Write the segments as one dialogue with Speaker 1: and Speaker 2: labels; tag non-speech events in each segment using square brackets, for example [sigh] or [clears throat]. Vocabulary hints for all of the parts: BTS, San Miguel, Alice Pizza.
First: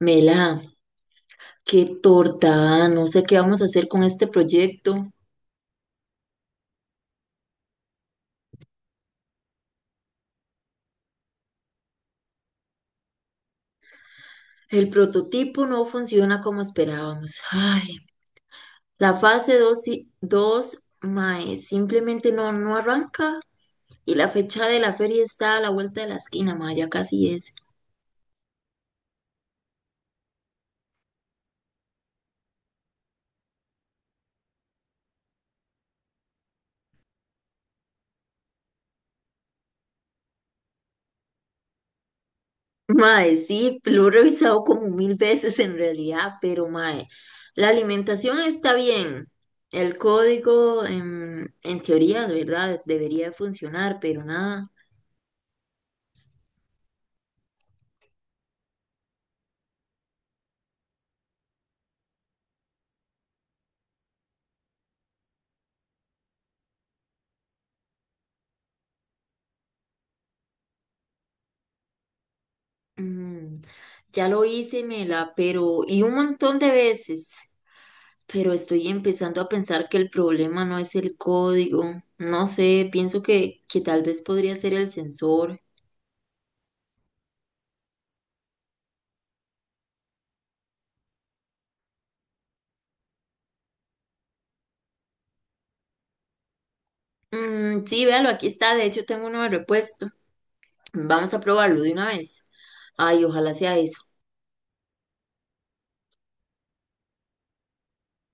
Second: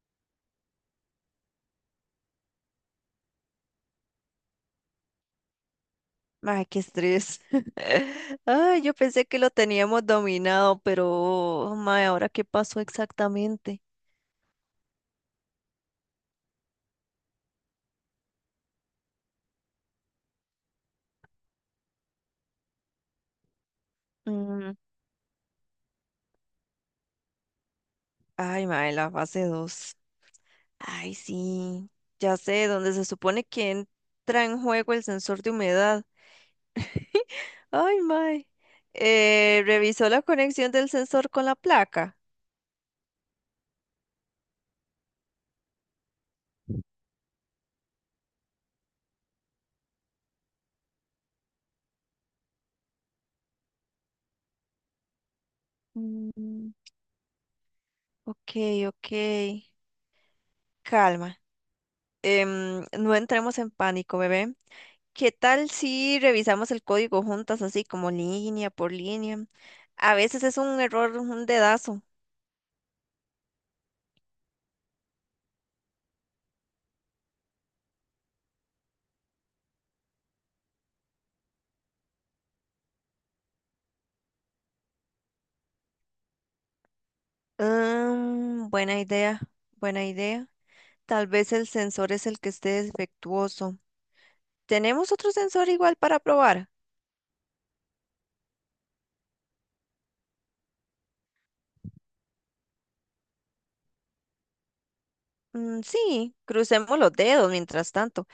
Speaker 1: Mela, qué torta, ah, no sé qué vamos a hacer con este proyecto.
Speaker 2: Ay, qué estrés. [laughs] Ay, yo pensé que lo teníamos dominado, pero, mae, ¿ahora qué pasó exactamente?
Speaker 1: El prototipo no funciona como esperábamos. Ay, la fase 2 y 2 mae, simplemente no, no arranca. Y la fecha
Speaker 2: Mm.
Speaker 1: de la feria está a la vuelta de la esquina, mae, ya casi es.
Speaker 2: Ay, mae, la fase 2. Ay, sí. Ya sé, donde se supone que entra en juego el sensor de humedad. [laughs] Ay, mae. Revisó la conexión del sensor con la placa.
Speaker 1: Mae, sí, lo he revisado como mil veces en realidad, pero mae, la alimentación está bien. El código, en teoría, de verdad, debería de funcionar, pero nada.
Speaker 2: Mm, ok, ok. Calma. No entremos en pánico, bebé. ¿Qué tal si revisamos el código juntas, así como línea por línea? A veces es un error, un dedazo.
Speaker 1: Mm, ya lo hice, Mela, pero y un montón de veces, pero estoy empezando a pensar que el problema no es el código. No sé, pienso que tal vez podría ser el sensor.
Speaker 2: Mm, buena idea, buena idea. Tal vez el sensor es el que esté defectuoso. ¿Tenemos otro sensor igual para probar?
Speaker 1: Mm, sí, véalo, aquí está, de hecho tengo uno de repuesto. Vamos a probarlo de una vez. Ay, ojalá sea eso.
Speaker 2: Mm, sí, crucemos los dedos mientras tanto.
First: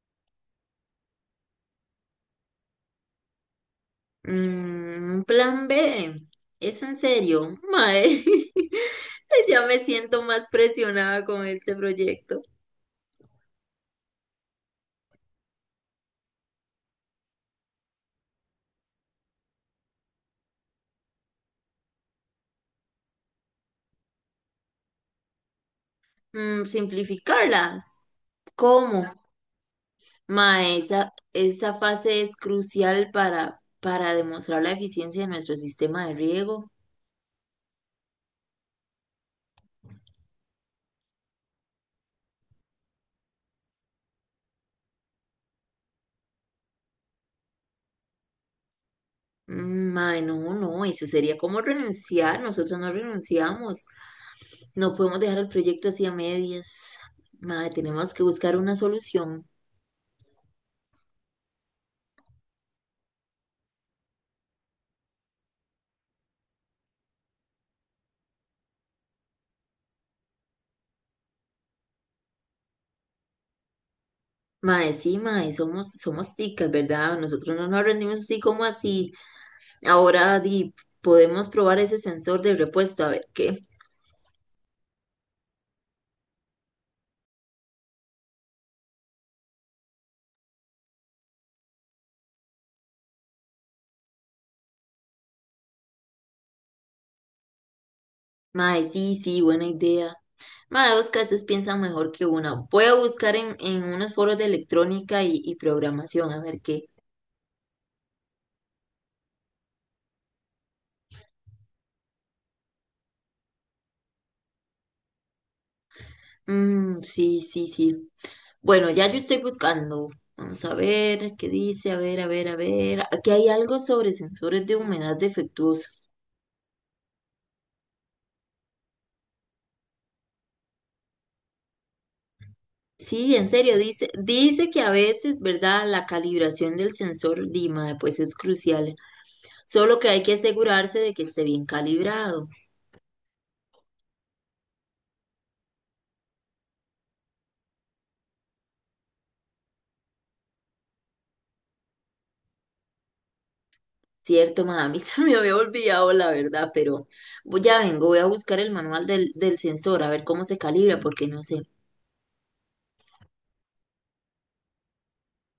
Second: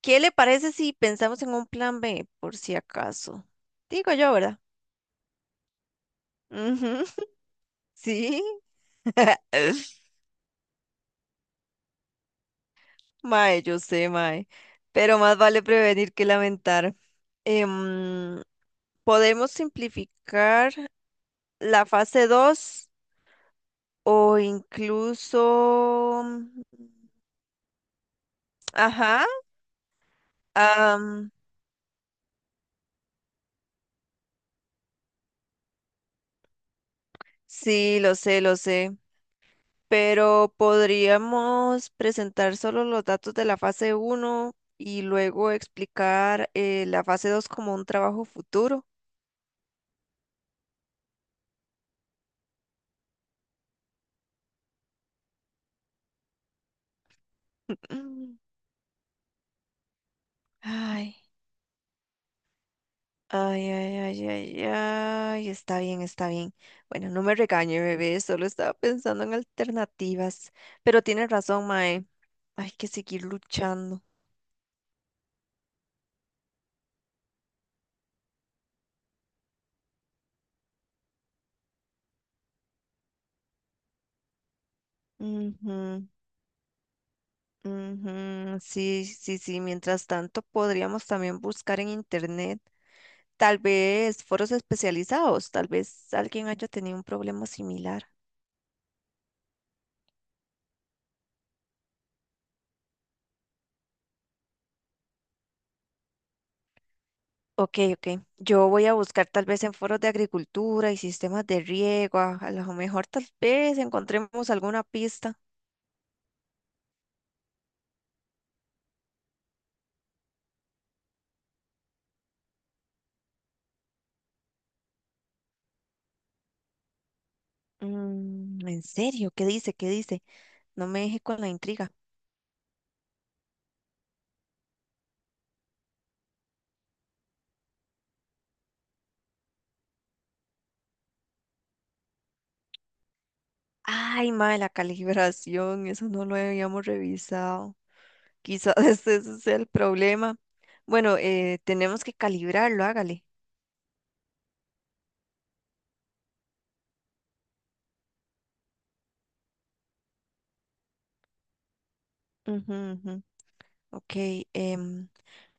Speaker 2: ¿Qué le parece si pensamos en un plan B, por si acaso? Digo yo, ¿verdad?
Speaker 1: Plan B, ¿es en
Speaker 2: Ujú,
Speaker 1: serio?
Speaker 2: [laughs]
Speaker 1: Mae,
Speaker 2: sí.
Speaker 1: [laughs] ya me
Speaker 2: [laughs]
Speaker 1: siento más presionada con este proyecto.
Speaker 2: Mae, yo sé, mae. Pero más vale prevenir que lamentar. Em, Podemos simplificar la fase 2 o incluso...
Speaker 1: Simplificarlas. ¿Cómo?
Speaker 2: ajá.
Speaker 1: Ma, esa,
Speaker 2: am,
Speaker 1: esa fase es crucial para demostrar la eficiencia de nuestro sistema de riego.
Speaker 2: sí, lo sé, lo sé. Pero podríamos presentar solo los datos de la fase uno y luego explicar la fase 2 como un trabajo futuro.
Speaker 1: Ma, no, no, eso sería como renunciar. Nosotros no renunciamos. No podemos dejar el proyecto así a medias. Ma, tenemos que
Speaker 2: [clears throat]
Speaker 1: buscar una solución.
Speaker 2: Ay. Ay, ay, ay, ay, ay, está bien, está bien. Bueno, no me regañe, bebé, solo estaba pensando en alternativas. Pero tienes razón, Mae, hay que seguir luchando.
Speaker 1: Ma, sí, ma, somos ticas, ¿verdad? Nosotros no nos rendimos así como así. Ahora, di, podemos probar ese sensor de repuesto, a ver qué.
Speaker 2: Ujú, ujú, sí, sí, sí, mientras tanto podríamos también buscar en internet, tal vez foros especializados, tal vez alguien haya tenido un problema similar.
Speaker 1: Ma, sí, sí, buena idea. Mae, Oscar, ustedes piensan mejor que una. Voy a buscar en unos foros de electrónica y programación, a ver qué.
Speaker 2: Ok, ok. Yo voy a buscar tal vez en foros de agricultura y sistemas de riego. A lo mejor tal vez encontremos alguna pista.
Speaker 1: Mm, sí, sí, sí. Bueno, ya yo estoy buscando. Vamos a ver qué dice, a ver, a ver, a ver. Aquí hay algo sobre sensores de humedad defectuoso.
Speaker 2: Mm, ¿en serio? ¿Qué dice? ¿Qué dice? No me deje con la intriga.
Speaker 1: Sí, en serio, dice que a veces, ¿verdad? La calibración del sensor Dima, pues es crucial. Solo que hay que asegurarse de que esté bien calibrado.
Speaker 2: Ay, madre, la calibración, eso no lo habíamos revisado. Quizás [laughs] ese sea el problema. Bueno, tenemos que calibrarlo, hágale.
Speaker 1: Cierto, ma, a mí [laughs] se me había olvidado la verdad, pero ya vengo, voy a buscar el manual del sensor, a ver cómo se calibra, porque no sé.
Speaker 2: Ujú, ujú. Ok, em,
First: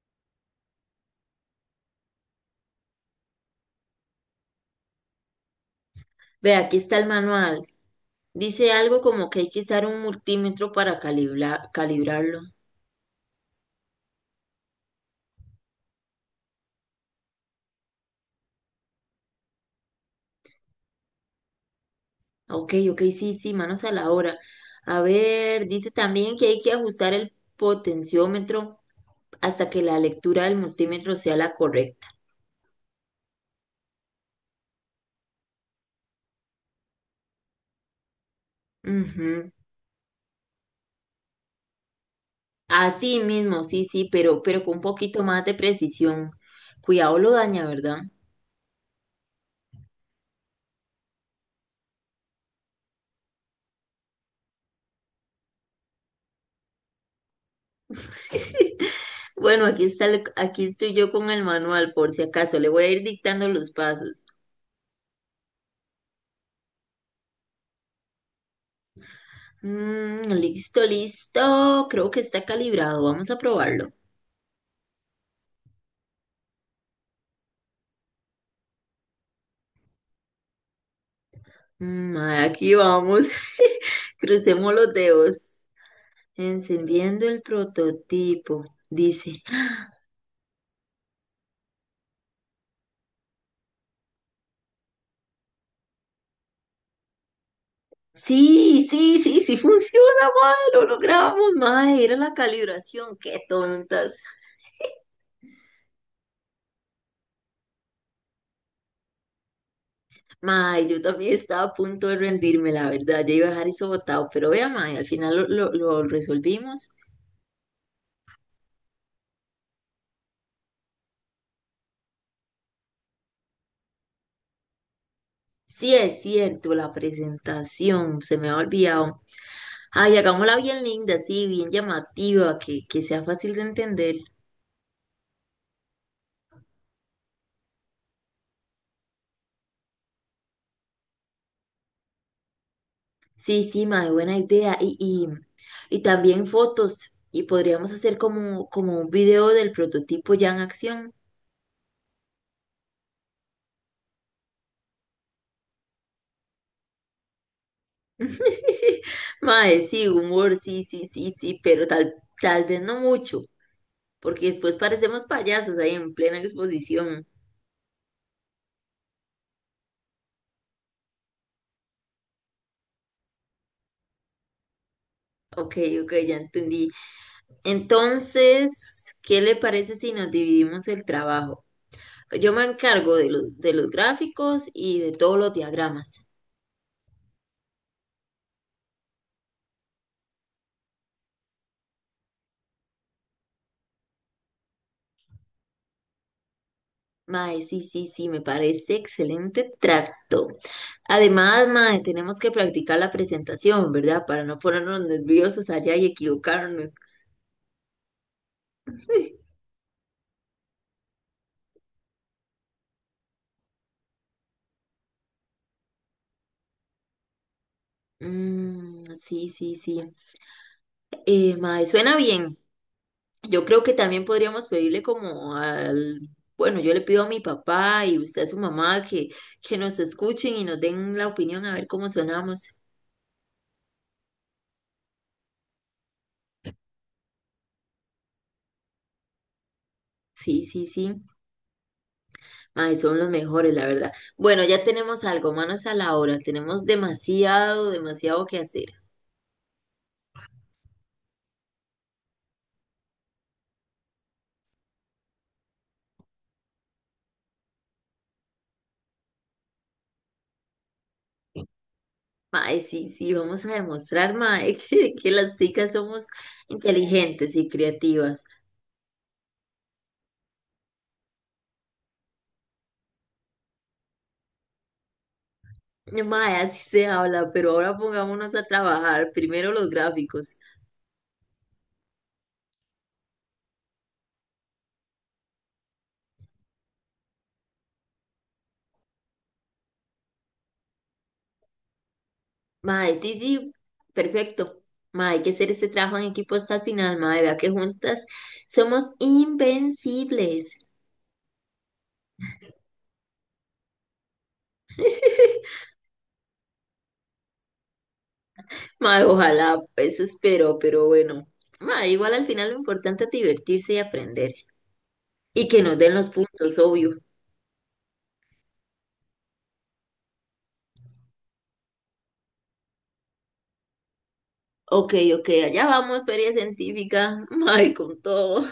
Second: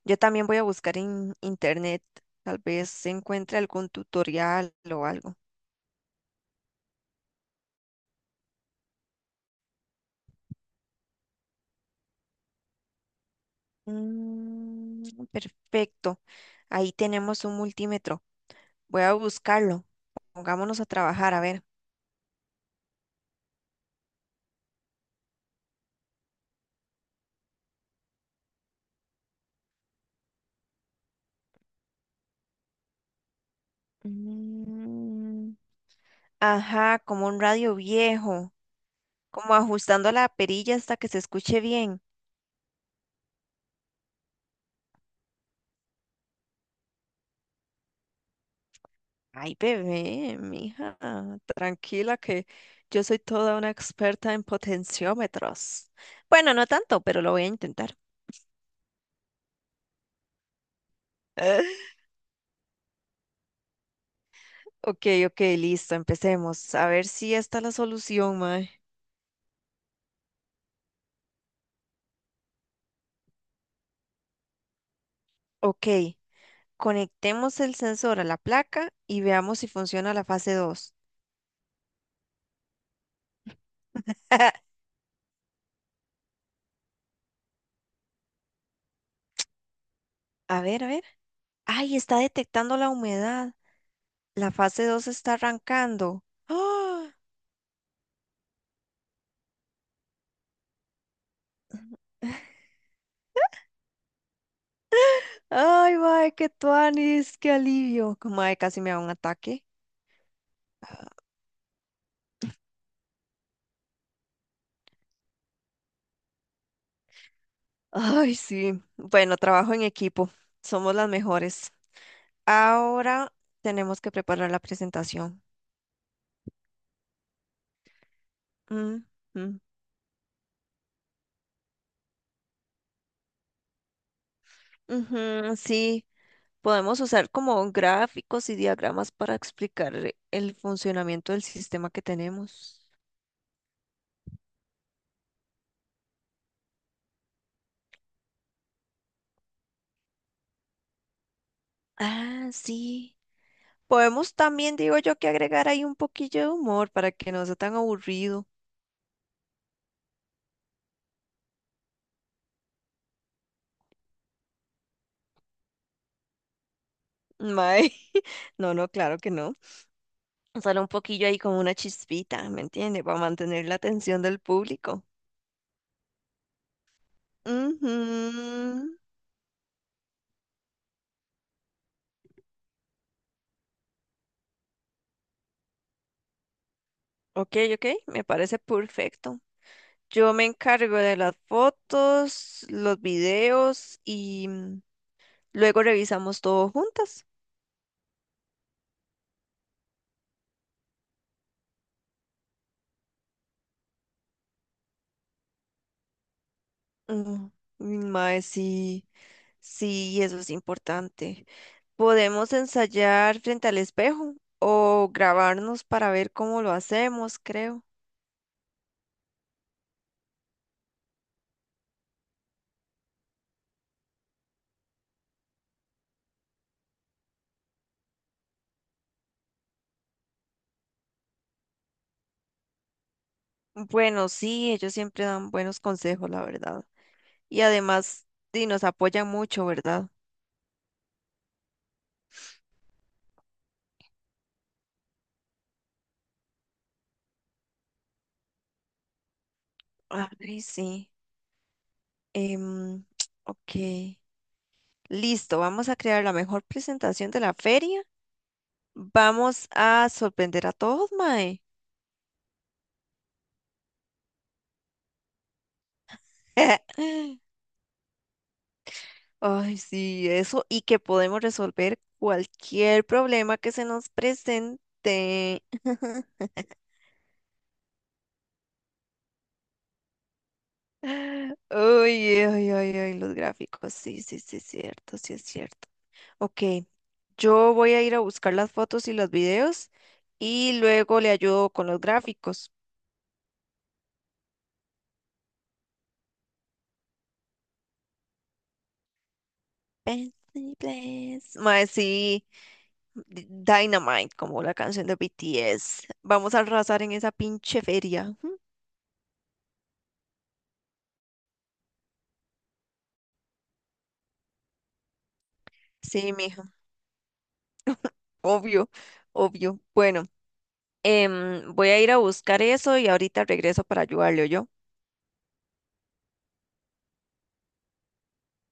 Speaker 2: yo también voy a buscar en internet. Tal vez se encuentre algún tutorial o algo.
Speaker 1: Ve, aquí está el manual. Dice algo como que hay que usar un multímetro para calibrarlo.
Speaker 2: Mm, perfecto. Ahí tenemos un multímetro. Voy a buscarlo. Pongámonos a trabajar, a ver.
Speaker 1: Ok, ok, sí, sí, manos a la obra. A ver, dice también que hay que ajustar el potenciómetro hasta que la lectura del multímetro sea la correcta.
Speaker 2: Mm, ajá, como un radio viejo,
Speaker 1: Ujú.
Speaker 2: como ajustando la perilla hasta que se escuche bien.
Speaker 1: Así mismo, sí, sí, pero con un poquito más de precisión. Cuidado lo daña, ¿verdad?
Speaker 2: Ay, bebé, mija, tranquila que yo soy toda una experta en potenciómetros. Bueno, no tanto, pero lo voy a intentar.
Speaker 1: [laughs] Bueno, aquí está, aquí estoy yo con el manual,
Speaker 2: [laughs]
Speaker 1: por si acaso. Le voy a ir dictando los pasos.
Speaker 2: Ok, ok, listo, empecemos. A ver si esta es la solución, mae.
Speaker 1: Mm, listo, listo. Creo que está calibrado. Vamos a probarlo.
Speaker 2: Ok, conectemos el sensor a la placa y veamos si funciona la fase 2.
Speaker 1: Aquí vamos. [laughs] Crucemos
Speaker 2: [laughs]
Speaker 1: los dedos. Encendiendo el prototipo. Dice,
Speaker 2: A ver, a ver. Ay, está detectando la humedad. La fase 2 está arrancando. ¡Ah!
Speaker 1: sí, sí, sí, sí funciona, mae, lo logramos, mae, era la
Speaker 2: [laughs]
Speaker 1: calibración, qué tontas. [laughs]
Speaker 2: Ay, mae, qué tuanis, qué alivio. Mae, casi me da un ataque.
Speaker 1: Mae, yo también estaba a punto de rendirme, la verdad. Yo iba a dejar eso botado, pero vea, mae, al final lo resolvimos.
Speaker 2: Ay, sí. Bueno, trabajo en equipo. Somos las mejores. Ahora tenemos que preparar la presentación.
Speaker 1: Sí, es cierto, la presentación, se me ha
Speaker 2: Mm,
Speaker 1: olvidado.
Speaker 2: mm.
Speaker 1: Ay, hagámosla bien linda, sí, bien llamativa, que sea fácil de entender.
Speaker 2: Ujú, sí, podemos usar como gráficos y diagramas para explicar el funcionamiento del sistema que tenemos.
Speaker 1: Sí, sí, mae, buena idea. Y también fotos. Y podríamos hacer como un video del prototipo ya en acción.
Speaker 2: Ah, sí. Podemos también, digo yo, que agregar ahí un poquillo de humor para que no sea tan aburrido.
Speaker 1: [laughs] Mae, sí, humor, sí, sí, sí, sí, pero tal vez no mucho, porque después parecemos payasos ahí en plena exposición.
Speaker 2: Mae, [laughs] no, no, claro que no. Solo un poquillo ahí como una chispita, ¿me entiende? Para mantener la atención del público.
Speaker 1: Ok, ok, ya entendí.
Speaker 2: Ujú.
Speaker 1: Entonces, ¿qué le parece si nos dividimos el trabajo? Yo me encargo de los gráficos y de todos los diagramas.
Speaker 2: Ok, ok, me parece perfecto. Yo me encargo de las fotos, los videos y mm, luego revisamos todo juntas.
Speaker 1: Mae, sí, sí, sí, me parece excelente tracto. Además, mae, tenemos que practicar la presentación, ¿verdad? Para no ponernos nerviosos allá y equivocarnos.
Speaker 2: Mm, mm, Mae, sí.
Speaker 1: [laughs]
Speaker 2: Sí, eso es importante. Podemos ensayar frente al espejo o grabarnos para ver cómo lo hacemos, creo.
Speaker 1: Mm, sí, sí, sí. Mae, suena bien. Yo creo que también podríamos pedirle como bueno, yo le pido a mi papá y usted a su mamá que, nos escuchen y nos den la opinión a ver cómo sonamos.
Speaker 2: Bueno, sí, ellos siempre dan buenos consejos, la verdad. Y además, sí, nos apoyan mucho, ¿verdad?
Speaker 1: Sí, sí, sí. Ay, son los mejores, la verdad. Bueno, ya tenemos algo, manos a la hora. Tenemos demasiado, demasiado que hacer.
Speaker 2: Ay, sí. Em, [tsk] ok. Listo, vamos a crear la mejor presentación de la feria. Vamos a sorprender a todos, Mae.
Speaker 1: Mae, sí, sí, vamos a demostrar, mae, [laughs] que las ticas somos
Speaker 2: [laughs]
Speaker 1: inteligentes y creativas.
Speaker 2: Ay, sí, eso, y que podemos resolver cualquier problema que se nos presente. [laughs]
Speaker 1: Mae, así se habla, pero ahora pongámonos a trabajar. Primero los gráficos.
Speaker 2: Ay, ay, ay, ay, los gráficos, sí, sí, sí, es cierto, sí es cierto. Ok, yo voy a ir a buscar las fotos y los videos y luego le ayudo con los gráficos.
Speaker 1: Mae, sí, sí, perfecto. Mae, hay que hacer este trabajo en equipo hasta el final, mae, vea que juntas somos
Speaker 2: Benzey
Speaker 1: invencibles.
Speaker 2: Blaze. Mae, sí, Dynamite, como la canción de BTS. Vamos a arrasar en esa pinche feria. Ujú.
Speaker 1: Mae, ojalá, eso espero, pero bueno. Mae, igual al final lo importante es divertirse y aprender. Y que nos den los
Speaker 2: Sí, mija,
Speaker 1: puntos, obvio.
Speaker 2: obvio, obvio. Bueno. Voy a ir a buscar eso y ahorita regreso para ayudarle, yo.
Speaker 1: Ok, ok, allá vamos, feria científica. [laughs] Mae, con todo.